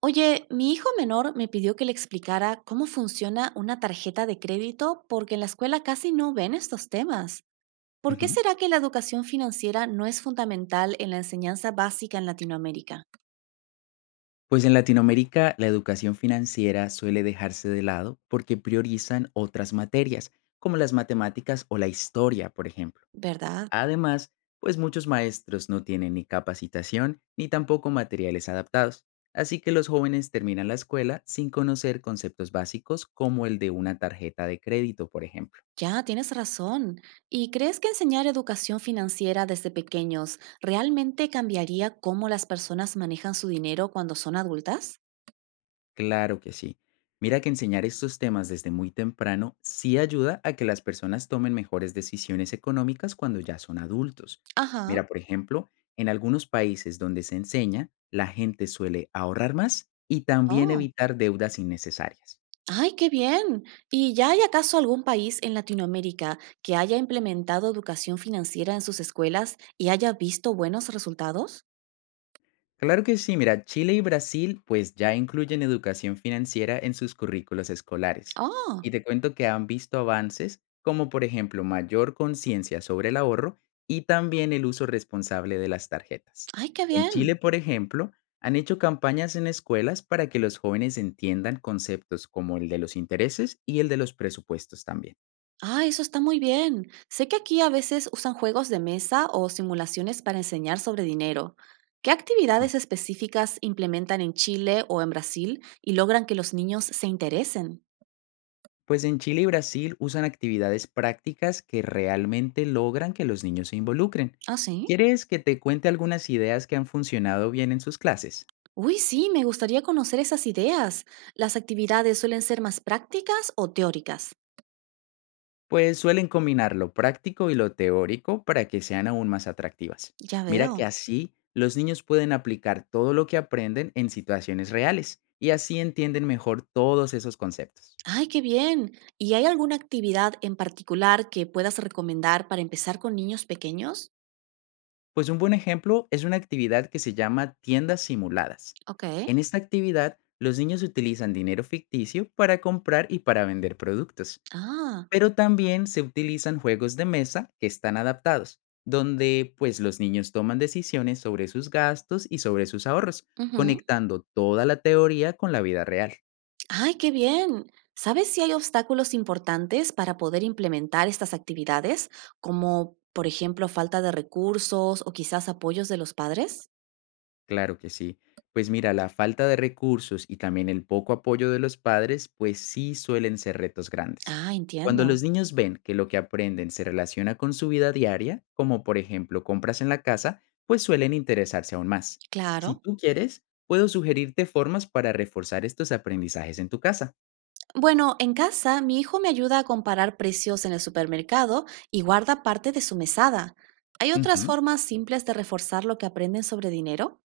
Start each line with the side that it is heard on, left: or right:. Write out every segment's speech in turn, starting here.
right: Oye, mi hijo menor me pidió que le explicara cómo funciona una tarjeta de crédito porque en la escuela casi no ven estos temas. ¿Por qué
left: Ujú.
right: será que la educación financiera no es fundamental en la enseñanza básica en Latinoamérica?
left: Pues en Latinoamérica la educación financiera suele dejarse de lado porque priorizan otras materias, como las matemáticas o la historia, por ejemplo.
right: ¿Verdad?
left: Además, pues muchos maestros no tienen ni capacitación ni tampoco materiales adaptados, así que los jóvenes terminan la escuela sin conocer conceptos básicos como el de una tarjeta de crédito, por ejemplo.
right: Ya, tienes razón. ¿Y crees que enseñar educación financiera desde pequeños realmente cambiaría cómo las personas manejan su dinero cuando son adultas?
left: Claro que sí. Mira que enseñar estos temas desde muy temprano sí ayuda a que las personas tomen mejores decisiones económicas cuando ya son adultos.
right: Ajá.
left: Mira, por ejemplo, en algunos países donde se enseña, la gente suele ahorrar más y también
right: Oh.
left: evitar deudas innecesarias.
right: Ay, qué bien. ¿Y ya hay acaso algún país en Latinoamérica que haya implementado educación financiera en sus escuelas y haya visto buenos resultados?
left: Claro que sí, mira, Chile y Brasil pues ya incluyen educación financiera en sus currículos escolares.
right: Oh,
left: Y te cuento que han visto avances como por ejemplo mayor conciencia sobre el ahorro y también el uso responsable de las tarjetas.
right: ay, qué
left: En
right: bien.
left: Chile, por ejemplo, han hecho campañas en escuelas para que los jóvenes entiendan conceptos como el de los intereses y el de los presupuestos también.
right: Ah, eso está muy bien. Sé que aquí a veces usan juegos de mesa o simulaciones para enseñar sobre dinero. ¿Qué actividades específicas implementan en Chile o en Brasil y logran que los niños se interesen?
left: Pues en Chile y Brasil usan actividades prácticas que realmente logran que los niños se involucren.
right: Ah, sí.
left: ¿Quieres que te cuente algunas ideas que han funcionado bien en sus clases?
right: Uy, sí, me gustaría conocer esas ideas. ¿Las actividades suelen ser más prácticas o teóricas?
left: Pues suelen combinar lo práctico y lo teórico para que sean aún más atractivas.
right: Ya
left: Mira que
right: veo.
left: así los niños pueden aplicar todo lo que aprenden en situaciones reales y así entienden mejor todos esos conceptos.
right: ¡Ay, qué bien! ¿Y hay alguna actividad en particular que puedas recomendar para empezar con niños pequeños?
left: Pues un buen ejemplo es una actividad que se llama tiendas simuladas.
right: Ok.
left: En esta actividad, los niños utilizan dinero ficticio para comprar y para vender productos,
right: Ah,
left: pero también se utilizan juegos de mesa que están adaptados, donde pues los niños toman decisiones sobre sus gastos y sobre sus ahorros,
right: ujú.
left: conectando toda la teoría con la vida real.
right: ¡Ay, qué bien! ¿Sabes si hay obstáculos importantes para poder implementar estas actividades, como por ejemplo falta de recursos o quizás apoyos de los padres?
left: Claro que sí. Pues mira, la falta de recursos y también el poco apoyo de los padres, pues sí suelen ser retos grandes.
right: Ah,
left: Cuando
right: entiendo.
left: los niños ven que lo que aprenden se relaciona con su vida diaria, como por ejemplo compras en la casa, pues suelen interesarse aún más. Si
right: Claro.
left: tú quieres, puedo sugerirte formas para reforzar estos aprendizajes en tu casa.
right: Bueno, en casa mi hijo me ayuda a comparar precios en el supermercado y guarda parte de su mesada. ¿Hay otras
left: Ujú.
right: formas simples de reforzar lo que aprenden sobre dinero?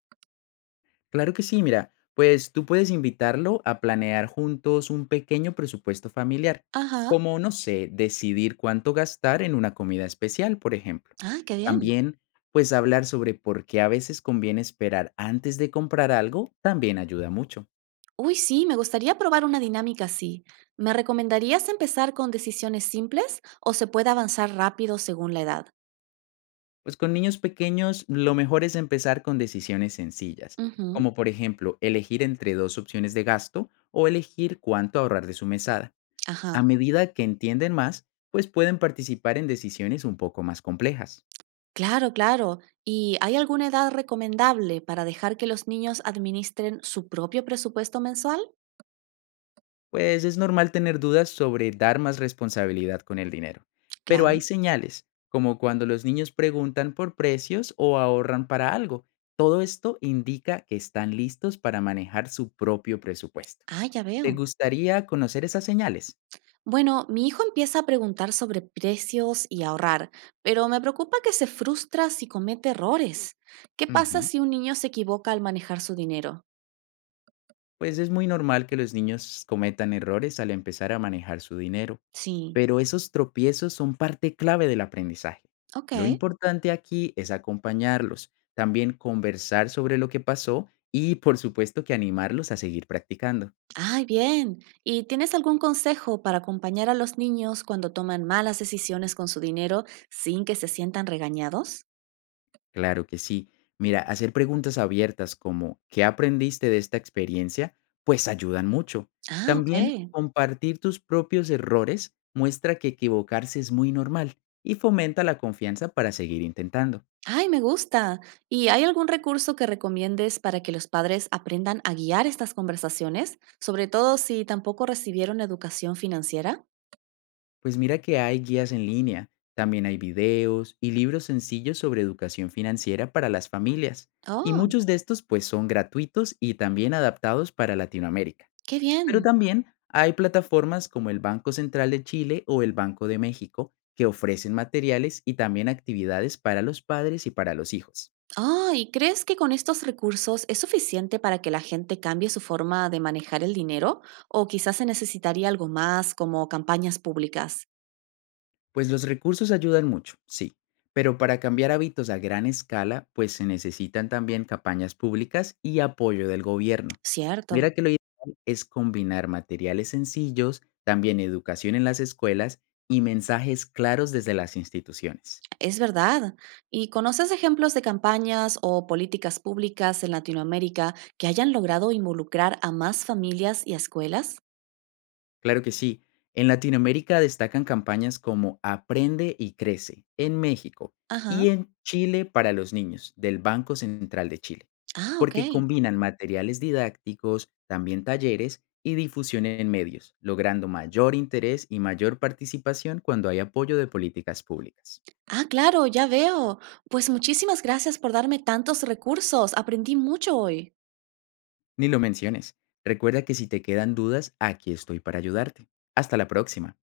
left: Claro que sí, mira, pues tú puedes invitarlo a planear juntos un pequeño presupuesto familiar,
right: Ajá.
left: como, no sé, decidir cuánto gastar en una comida especial, por ejemplo.
right: Ah, qué bien.
left: También, pues hablar sobre por qué a veces conviene esperar antes de comprar algo también ayuda mucho.
right: Uy, sí, me gustaría probar una dinámica así. ¿Me recomendarías empezar con decisiones simples o se puede avanzar rápido según la edad?
left: Pues con niños pequeños lo mejor es empezar con decisiones sencillas,
right: Ujú,
left: como por ejemplo elegir entre dos opciones de gasto o elegir cuánto ahorrar de su mesada. A
right: Ajá.
left: medida que entienden más, pues pueden participar en decisiones un poco más complejas.
right: Claro, claro. ¿Y hay alguna edad recomendable para dejar que los niños administren su propio presupuesto mensual?
left: Pues es normal tener dudas sobre dar más responsabilidad con el dinero. Pero
right: Claro.
left: hay señales, como cuando los niños preguntan por precios o ahorran para algo. Todo esto indica que están listos para manejar su propio presupuesto.
right: Ah, ya
left: ¿Te
right: veo.
left: gustaría conocer esas señales?
right: Bueno, mi hijo empieza a preguntar sobre precios y ahorrar, pero me preocupa que se frustra si comete errores. ¿Qué pasa
left: Ujú.
right: si un niño se equivoca al manejar su dinero?
left: Pues es muy normal que los niños cometan errores al empezar a manejar su dinero,
right: Sí,
left: pero esos tropiezos son parte clave del aprendizaje.
right: ok.
left: Lo importante aquí es acompañarlos, también conversar sobre lo que pasó y por supuesto que animarlos a seguir practicando.
right: Ay, bien. ¿Y tienes algún consejo para acompañar a los niños cuando toman malas decisiones con su dinero sin que se sientan regañados?
left: Claro que sí. Mira, hacer preguntas abiertas como ¿qué aprendiste de esta experiencia? Pues ayudan mucho.
right: Ah, ok.
left: También compartir tus propios errores muestra que equivocarse es muy normal y fomenta la confianza para seguir intentando.
right: Ay, me gusta. ¿Y hay algún recurso que recomiendes para que los padres aprendan a guiar estas conversaciones, sobre todo si tampoco recibieron educación financiera?
left: Pues mira que hay guías en línea, también hay videos y libros sencillos sobre educación financiera para las familias. Y
right: Oh,
left: muchos de estos pues son gratuitos y también adaptados para Latinoamérica.
right: qué
left: Pero
right: bien.
left: también hay plataformas como el Banco Central de Chile o el Banco de México que ofrecen materiales y también actividades para los padres y para los hijos.
right: Oh, ¿y crees que con estos recursos es suficiente para que la gente cambie su forma de manejar el dinero? ¿O quizás se necesitaría algo más como campañas públicas?
left: Pues los recursos ayudan mucho, sí, pero para cambiar hábitos a gran escala, pues se necesitan también campañas públicas y apoyo del gobierno.
right: Cierto.
left: Mira que lo ideal es combinar materiales sencillos, también educación en las escuelas y mensajes claros desde las instituciones.
right: Es verdad. ¿Y conoces ejemplos de campañas o políticas públicas en Latinoamérica que hayan logrado involucrar a más familias y a escuelas?
left: Claro que sí. En Latinoamérica destacan campañas como Aprende y Crece en México
right: Ajá.
left: y en Chile para los niños del Banco Central de Chile,
right: Ah, ok.
left: porque combinan materiales didácticos, también talleres y difusión en medios, logrando mayor interés y mayor participación cuando hay apoyo de políticas públicas.
right: Ah, claro, ya veo. Pues muchísimas gracias por darme tantos recursos. Aprendí mucho hoy.
left: Ni lo menciones. Recuerda que si te quedan dudas, aquí estoy para ayudarte. Hasta la próxima.